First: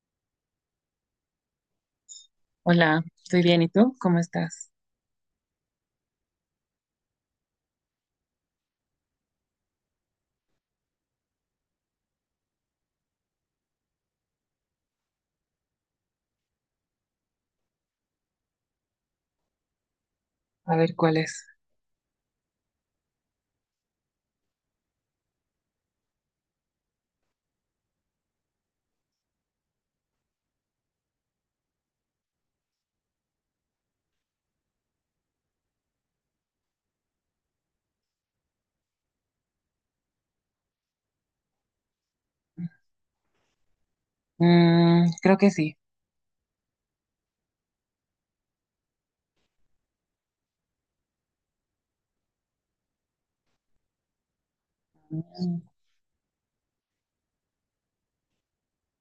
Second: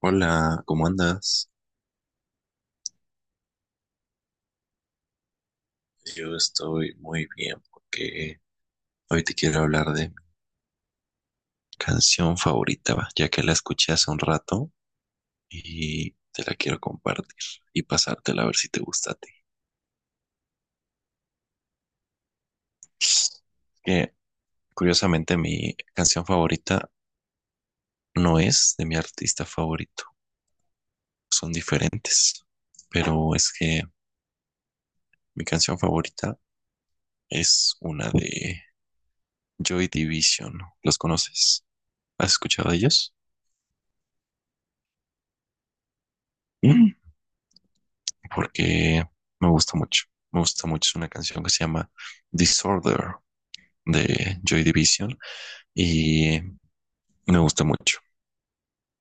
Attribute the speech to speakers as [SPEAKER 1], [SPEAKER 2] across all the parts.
[SPEAKER 1] Hola, ¿cómo andas?
[SPEAKER 2] Hola, estoy bien. ¿Y tú? ¿Cómo estás?
[SPEAKER 1] Yo estoy muy bien porque hoy te quiero hablar de mi canción favorita, va, ya que la escuché hace un rato y te la quiero compartir y pasártela a ver si te gusta a ti.
[SPEAKER 2] A ver, ¿cuál es?
[SPEAKER 1] Que curiosamente mi canción favorita no es de mi artista favorito, son diferentes, pero es que mi canción favorita es una de Joy Division. ¿Los conoces? ¿Has escuchado de ellos?
[SPEAKER 2] Mm, creo que sí.
[SPEAKER 1] Porque me gusta mucho. Me gusta mucho. Es una canción que se llama Disorder de Joy Division
[SPEAKER 2] Mm,
[SPEAKER 1] y me gusta mucho.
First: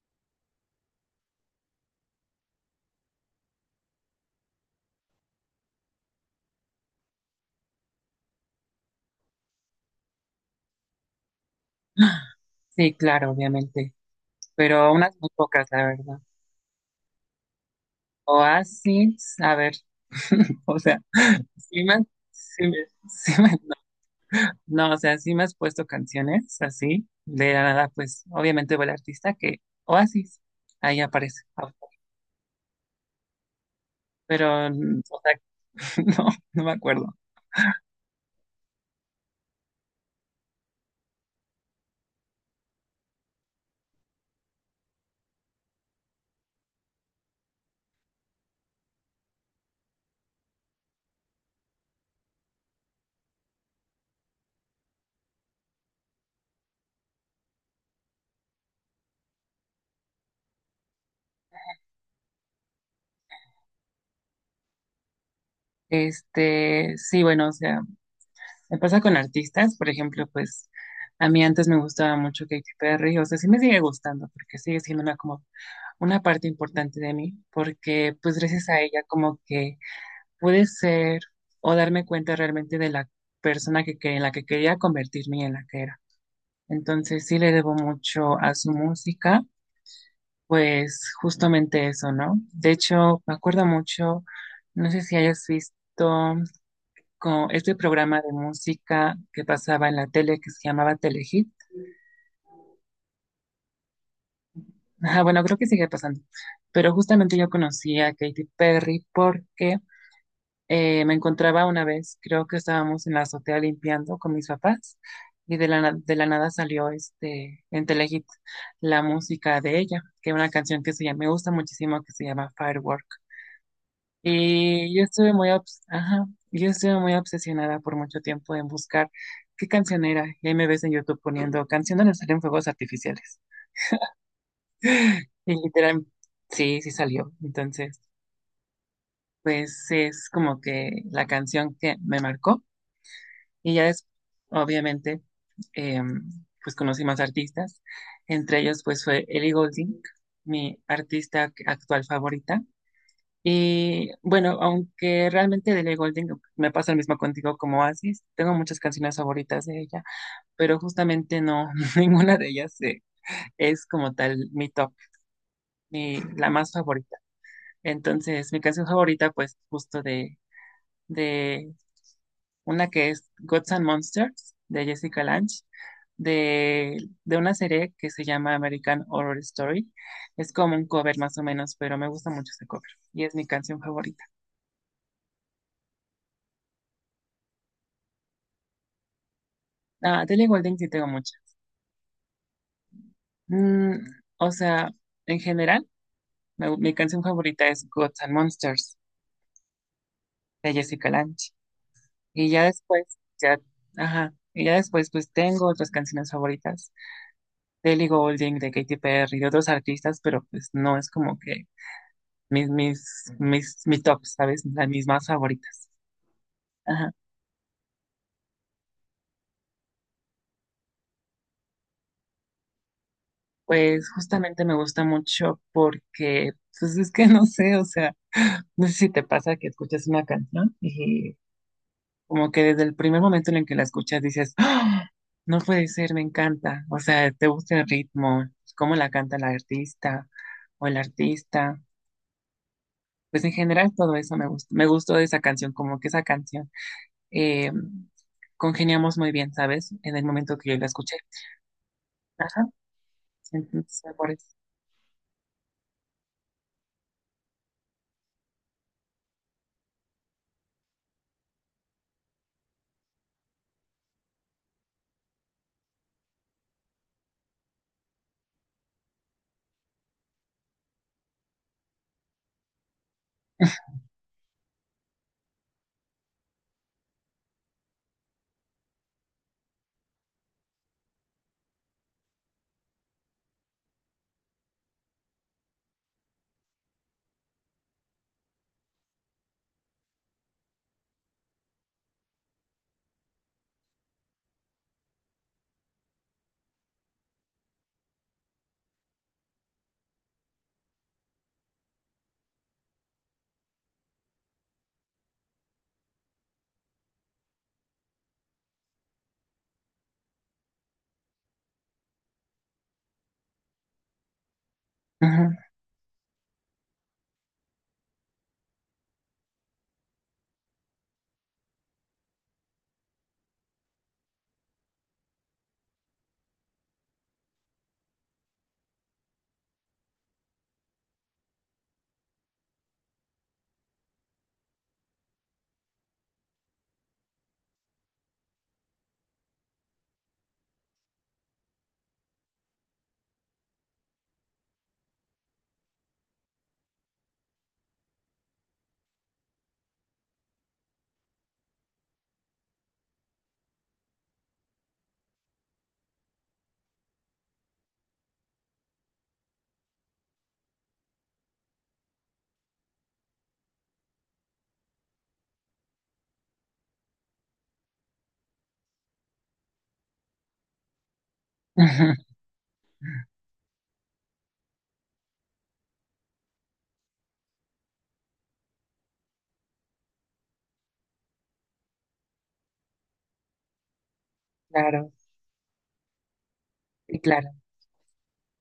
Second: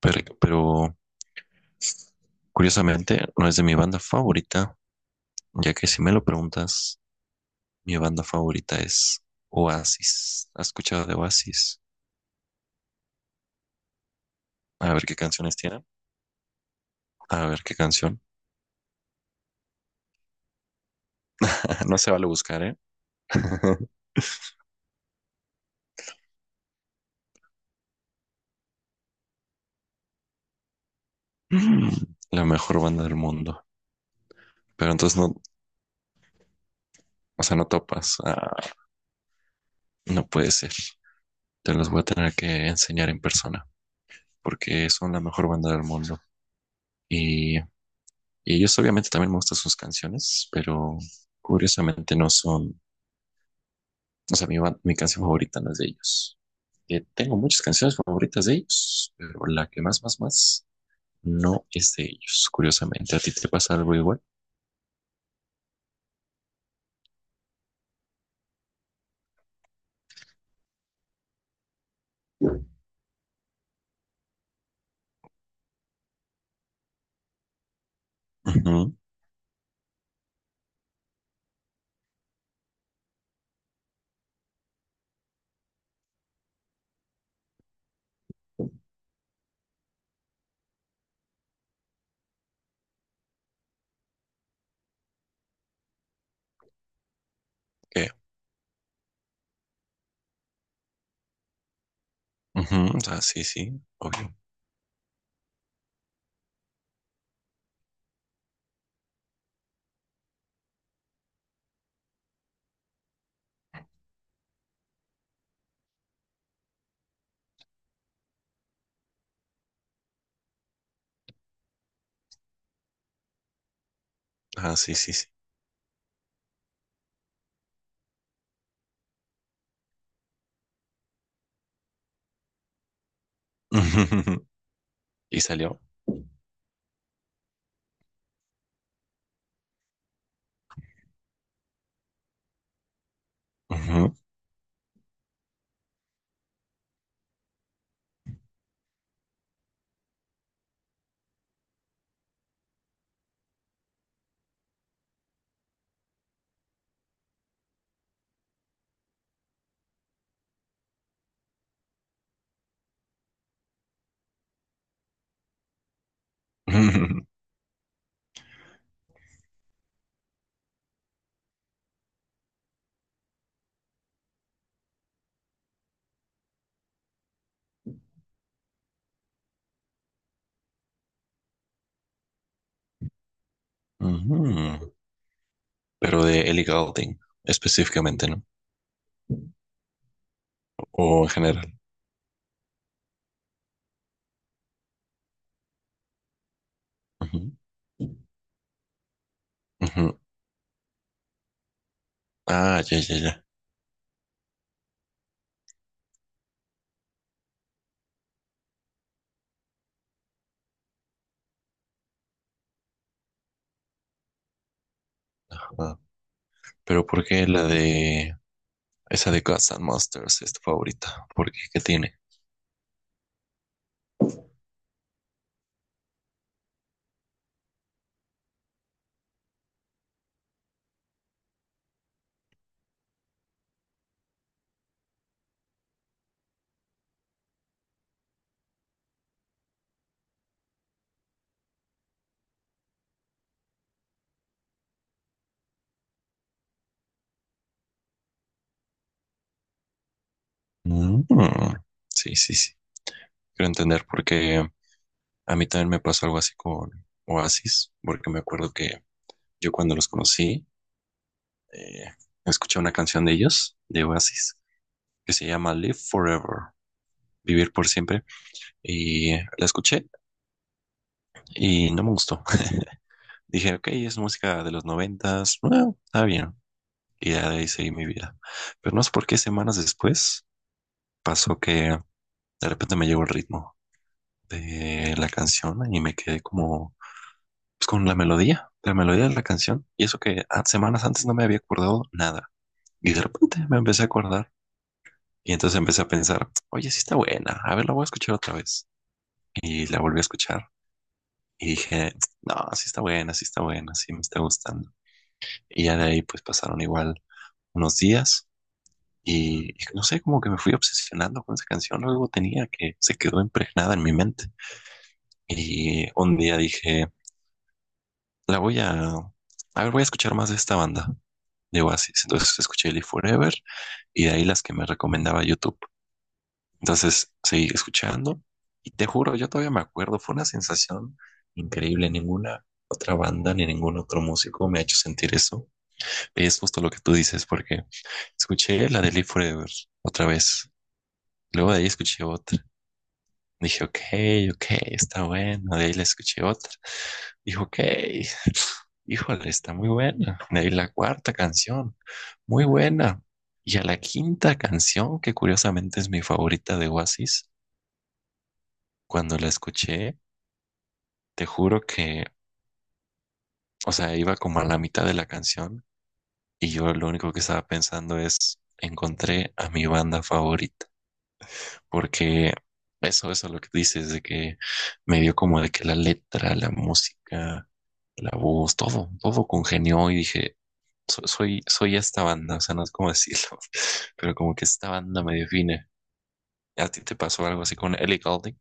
[SPEAKER 1] Pero curiosamente no es de mi banda favorita, ya que si me lo preguntas, mi banda favorita es Oasis. ¿Has escuchado de Oasis?
[SPEAKER 2] sí, claro, obviamente. Pero
[SPEAKER 1] A ver
[SPEAKER 2] unas
[SPEAKER 1] qué
[SPEAKER 2] muy
[SPEAKER 1] canciones
[SPEAKER 2] pocas,
[SPEAKER 1] tienen.
[SPEAKER 2] la verdad.
[SPEAKER 1] A ver qué canción.
[SPEAKER 2] Oasis, a ver. O sea, sí
[SPEAKER 1] No
[SPEAKER 2] me,
[SPEAKER 1] se vale buscar,
[SPEAKER 2] sí
[SPEAKER 1] ¿eh?
[SPEAKER 2] me, no, no, o sea, sí me has puesto canciones así. De la nada, pues, obviamente fue el artista que Oasis. Ahí aparece.
[SPEAKER 1] La mejor banda del mundo.
[SPEAKER 2] Pero,
[SPEAKER 1] Pero entonces
[SPEAKER 2] o
[SPEAKER 1] no,
[SPEAKER 2] sea, no, no me acuerdo.
[SPEAKER 1] o sea, no topas. Ah, no puede ser. Te los voy a tener que enseñar en persona, porque son la mejor banda del mundo. Y ellos obviamente también me gustan sus canciones, pero curiosamente no son, o sea, mi canción favorita no es de ellos. Tengo muchas canciones favoritas de ellos, pero la que más, más, más no es de ellos, curiosamente. ¿A ti te pasa algo igual?
[SPEAKER 2] Este, sí, bueno, o sea. Me pasa con artistas, por ejemplo, pues a mí antes me gustaba mucho Katy Perry, o sea, sí me sigue gustando porque sigue siendo una como una parte importante de mí, porque pues gracias a
[SPEAKER 1] Ujú.
[SPEAKER 2] ella como que pude ser o darme cuenta realmente de la persona en la que quería convertirme y en la que era. Entonces sí le debo mucho a su música, pues justamente eso, ¿no? De hecho, me acuerdo mucho, no sé si hayas visto con este
[SPEAKER 1] ¿Qué?
[SPEAKER 2] programa de música que pasaba en la tele que se llamaba Telehit.
[SPEAKER 1] Ujú. Ah, sí, sí, obvio.
[SPEAKER 2] Ajá, bueno, creo que sigue pasando. Pero justamente yo conocí a Katy Perry porque me encontraba una vez, creo que estábamos en la azotea limpiando con mis papás y de la nada salió en Telehit la música de ella, que es una canción que se llama, me gusta muchísimo, que se llama Firework.
[SPEAKER 1] Ah, sí,
[SPEAKER 2] Y yo
[SPEAKER 1] sí, sí.
[SPEAKER 2] estuve muy, obs- ajá, yo estuve muy obsesionada por mucho tiempo en buscar qué canción era. Y ahí me ves en YouTube poniendo canción donde salen fuegos artificiales.
[SPEAKER 1] Y
[SPEAKER 2] Y
[SPEAKER 1] salió.
[SPEAKER 2] literal, sí, sí salió. Entonces, pues es como que la canción que me marcó. Y ya es,
[SPEAKER 1] Ujú.
[SPEAKER 2] obviamente, em, pues conocí más artistas. Entre ellos, pues fue Ellie Goulding, mi artista actual favorita. Y bueno, aunque realmente de Ellie Goulding me pasa lo mismo contigo como Asis, tengo muchas canciones favoritas de ella, pero justamente no, ninguna de ellas es como tal mi top, ni la más favorita. Entonces, mi canción favorita, pues justo de una que es Gods and Monsters, de Jessica Lange, de, de una serie que se llama American Horror Story. Es como un cover más o menos, pero me gusta mucho ese cover y es mi canción favorita.
[SPEAKER 1] Ujú, pero de Ellie Goulding específicamente, ¿no?
[SPEAKER 2] Ah, de Ellie Goulding sí tengo
[SPEAKER 1] O en
[SPEAKER 2] muchas.
[SPEAKER 1] general.
[SPEAKER 2] Mm, o sea, en general, mi canción
[SPEAKER 1] Ujú,
[SPEAKER 2] favorita es Gods and Monsters
[SPEAKER 1] ujú.
[SPEAKER 2] de Jessica Lange. Y ya
[SPEAKER 1] Ah, ya, ya,
[SPEAKER 2] después,
[SPEAKER 1] ya.
[SPEAKER 2] ya, ajá, pues tengo otras canciones favoritas de Ellie Goulding, de Katy Perry, de otros artistas, pero pues no es como que mi top, ¿sabes? Las mis más favoritas.
[SPEAKER 1] Ah, pero
[SPEAKER 2] Ajá.
[SPEAKER 1] ¿por qué la de esa de Gods and Monsters es tu favorita? ¿Por qué? ¿Qué tiene?
[SPEAKER 2] Pues justamente me gusta mucho porque, pues es que no sé, o sea, no sé si te pasa que escuchas una canción y como que desde el primer momento en el que la escuchas dices, "Ah, no puede ser, me encanta." O sea, te gusta el ritmo, cómo la canta la artista o el artista. Pues en general todo eso me gustó de esa canción, como que esa canción eh, congeniamos muy bien, ¿sabes? En el momento que yo la escuché.
[SPEAKER 1] Mm. Sí, sí,
[SPEAKER 2] Ajá,
[SPEAKER 1] sí. Quiero entender
[SPEAKER 2] entonces por eso.
[SPEAKER 1] porque a mí también me pasó algo así con Oasis, porque me acuerdo que yo cuando los conocí, eh, escuché una canción de ellos, de Oasis, que se llama Live Forever, Vivir por siempre, y la escuché y no me gustó. Dije, ok, es música de los noventas, bueno, está bien. Y ya de ahí seguí mi vida. Pero no sé por qué semanas después pasó que de repente me llegó el ritmo de la canción y me quedé como pues, con la melodía de la canción. Y eso que semanas antes no me había acordado nada. Y de repente me empecé a acordar. Y entonces empecé a pensar, oye, sí está buena, a ver, la voy a escuchar otra vez. Y la volví a escuchar. Y dije, no, sí está buena, sí está buena, sí me está gustando. Y ya de ahí pues pasaron igual unos días. Y no sé, como que me fui obsesionando con esa canción, algo tenía que se quedó impregnada en mi mente.
[SPEAKER 2] Ujú,
[SPEAKER 1] Y un día dije, la voy a, a ver, voy a escuchar más de esta banda de Oasis. Entonces escuché Live Forever y de ahí las que me recomendaba YouTube. Entonces seguí escuchando y te juro, yo todavía me acuerdo, fue una sensación increíble. Ninguna otra banda ni ningún otro músico me ha hecho sentir eso. Es justo lo que tú dices, porque escuché la de Live Forever otra vez. Luego de ahí escuché otra. Dije, ok, ok, está bueno. De ahí le escuché otra. Dijo, ok, híjole, está muy buena. De ahí la cuarta canción, muy buena. Y a la quinta canción, que curiosamente es mi favorita de Oasis, cuando la escuché, te juro que, o sea, iba como a la mitad de la canción y yo lo único que estaba pensando es, encontré a mi banda favorita.
[SPEAKER 2] ujú.
[SPEAKER 1] Porque eso es lo que dices, de que me dio como de que la letra, la música, la voz, todo, todo congenió y dije, soy, soy esta banda, o sea, no es como decirlo, pero como que esta
[SPEAKER 2] Claro,
[SPEAKER 1] banda me define". ¿A ti te
[SPEAKER 2] y
[SPEAKER 1] pasó
[SPEAKER 2] claro.
[SPEAKER 1] algo así con Ellie Goulding?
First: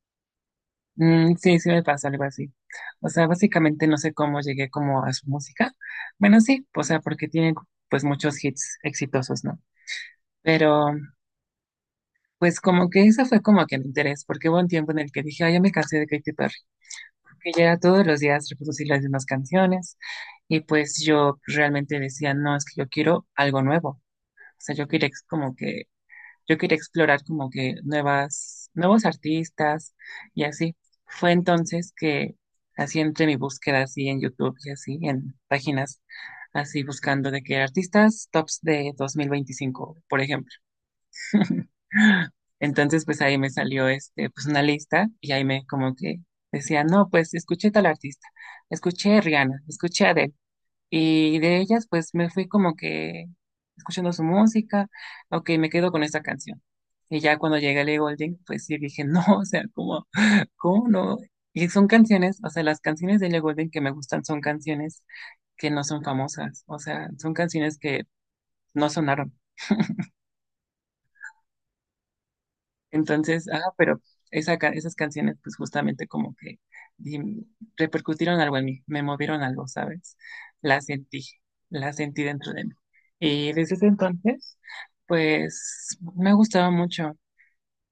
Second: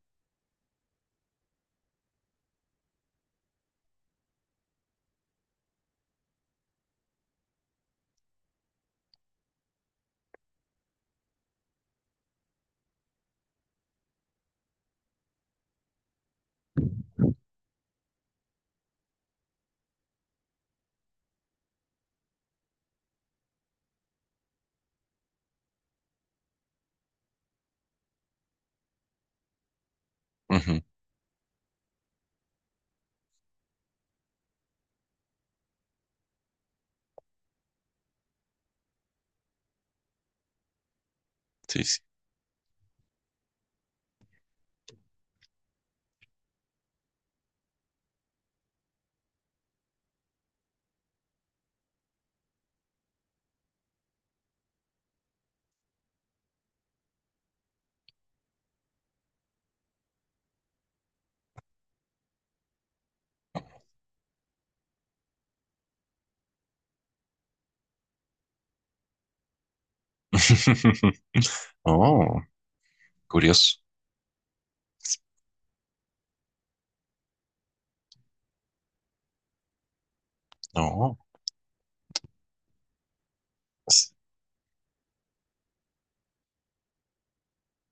[SPEAKER 2] Mm, sí, sí me pasa algo así. O sea, básicamente no sé cómo llegué como a su música. Bueno, sí, o sea, porque tienen pues muchos hits exitosos, ¿no? Pero pues como que ese fue como que el interés, porque hubo un tiempo en el que dije, ay, ya me cansé de Katy Perry, que ya era todos los días reproducir las mismas canciones y pues yo realmente decía, no, es que yo quiero algo nuevo. O sea, yo quería como que yo quería explorar como que nuevas, nuevos artistas y así.
[SPEAKER 1] Ujú,
[SPEAKER 2] Fue entonces que así entre mi búsqueda así en YouTube y así en páginas así buscando de que artistas tops de 2025 por ejemplo.
[SPEAKER 1] sí, sí.
[SPEAKER 2] Entonces pues ahí me salió pues una lista y ahí me como que decía, "No, pues escuché tal artista, escuché a Rihanna, escuché a y de ellas, pues me fui como que escuchando su música, ok, me quedo con esta canción." Y ya cuando llegué a Ellie Goulding, pues sí dije, no, o sea, ¿cómo, cómo no? Y son canciones, o sea, las canciones de Ellie Goulding que me gustan son canciones que no son famosas, o sea, son canciones que no sonaron.
[SPEAKER 1] Oh,
[SPEAKER 2] Entonces, ah,
[SPEAKER 1] curioso.
[SPEAKER 2] pero esas canciones pues justamente como que di- repercutieron algo en mí, me movieron algo, ¿sabes? La
[SPEAKER 1] No.
[SPEAKER 2] sentí, la sentí dentro de mí. Y desde ese
[SPEAKER 1] es-
[SPEAKER 2] entonces, pues me gustaba mucho.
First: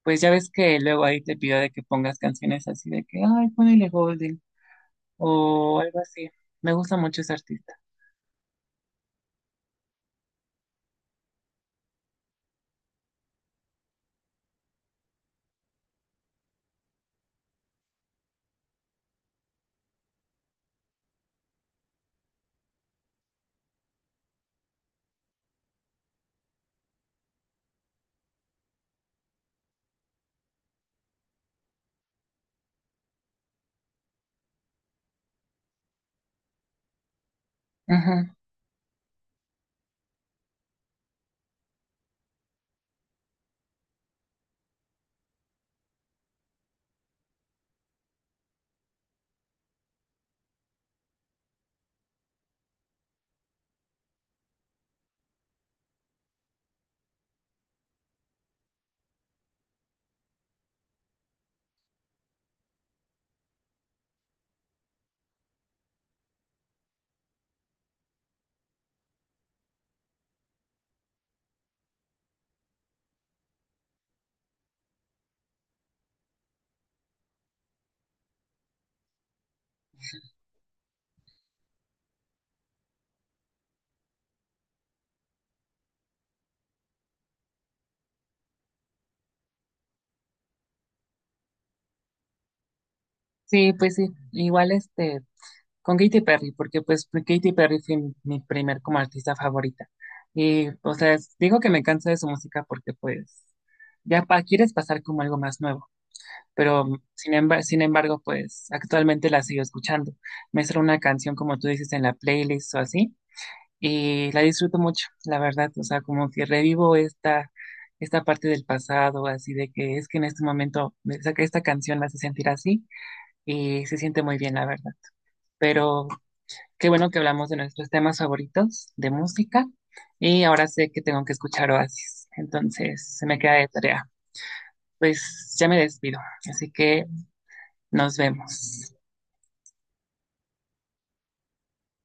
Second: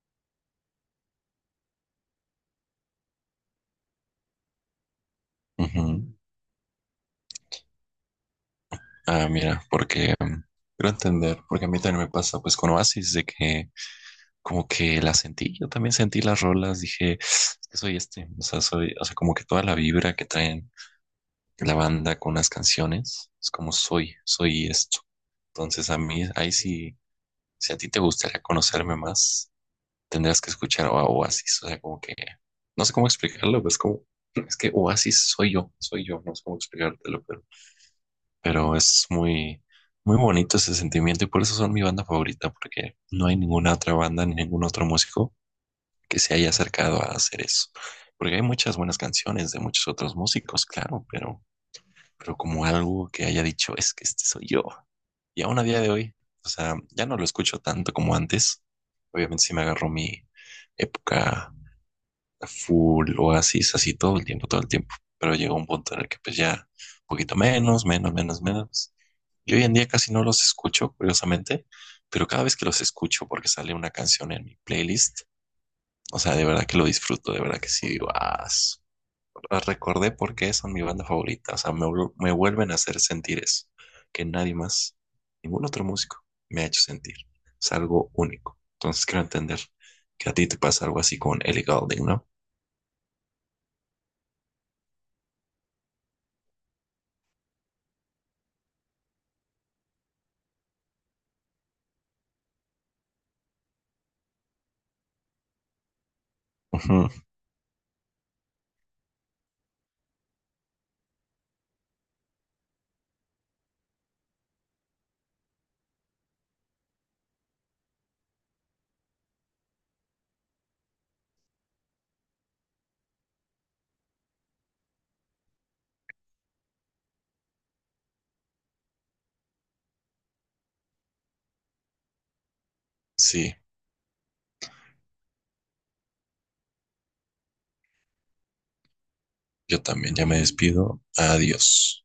[SPEAKER 2] Pues ya ves que luego ahí te pido de que pongas canciones así de que, ay, ponele Golden o algo
[SPEAKER 1] Ujú.
[SPEAKER 2] así. Me gusta mucho ese artista.
[SPEAKER 1] Ah, mira, porque quiero entender, porque a mí también me pasa, pues con Oasis, de que como que la sentí, yo también sentí las rolas, dije, es que soy este, o sea, soy, o sea, como que toda la vibra que traen la banda con las canciones. Es como soy, soy esto. Entonces a mí, ahí sí, si a ti te gustaría conocerme más, tendrás que escuchar a Oasis. O sea, como que no sé cómo explicarlo, pero es como, es que Oasis soy yo, no sé cómo explicártelo, pero,
[SPEAKER 2] Ujú.
[SPEAKER 1] pero es muy, muy bonito ese sentimiento y por eso son mi banda favorita, porque no hay ninguna otra banda ni ningún otro músico que se haya acercado a hacer eso. Porque hay muchas buenas canciones de muchos otros músicos, claro, pero como algo que haya dicho, es que este soy yo. Y aún a día de hoy, o sea, ya no lo escucho tanto como antes. Obviamente sí me agarró mi época full oasis, así todo el tiempo, todo el tiempo. Pero llegó un punto en el que pues ya un poquito menos, menos, menos, menos. Y hoy en día casi no los escucho, curiosamente, pero cada vez que los escucho porque sale una canción en mi playlist, o sea, de verdad que lo disfruto, de verdad que sí, digo, "Ah, las recordé porque son mi banda favorita. O sea, me, me vuelven a hacer sentir eso. Que nadie más, ningún otro músico me ha hecho sentir. Es algo único". Entonces quiero entender que a ti te pasa algo así con Ellie Goulding, ¿no?
[SPEAKER 2] Sí, pues sí. Igual con Katy Perry, porque pues, Katy Perry fue mi primer como artista favorita. Y, o sea, digo que me canso de su música porque pues ya quieres pasar como algo más nuevo, pero
[SPEAKER 1] Ujú.
[SPEAKER 2] sin embargo, pues actualmente la sigo escuchando. Me sale una canción, como tú dices, en la playlist o así, y la disfruto mucho, la verdad, o sea, como que revivo esta, parte del pasado, así de que es que en este momento me saca esta canción, me hace sentir así, y se siente muy bien, la verdad. Pero, qué bueno que hablamos de nuestros temas favoritos de música y ahora sé que tengo que escuchar Oasis, entonces se me queda
[SPEAKER 1] Sí,
[SPEAKER 2] de tarea. Pues ya me despido, así que nos vemos.
[SPEAKER 1] yo también ya me despido. Adiós.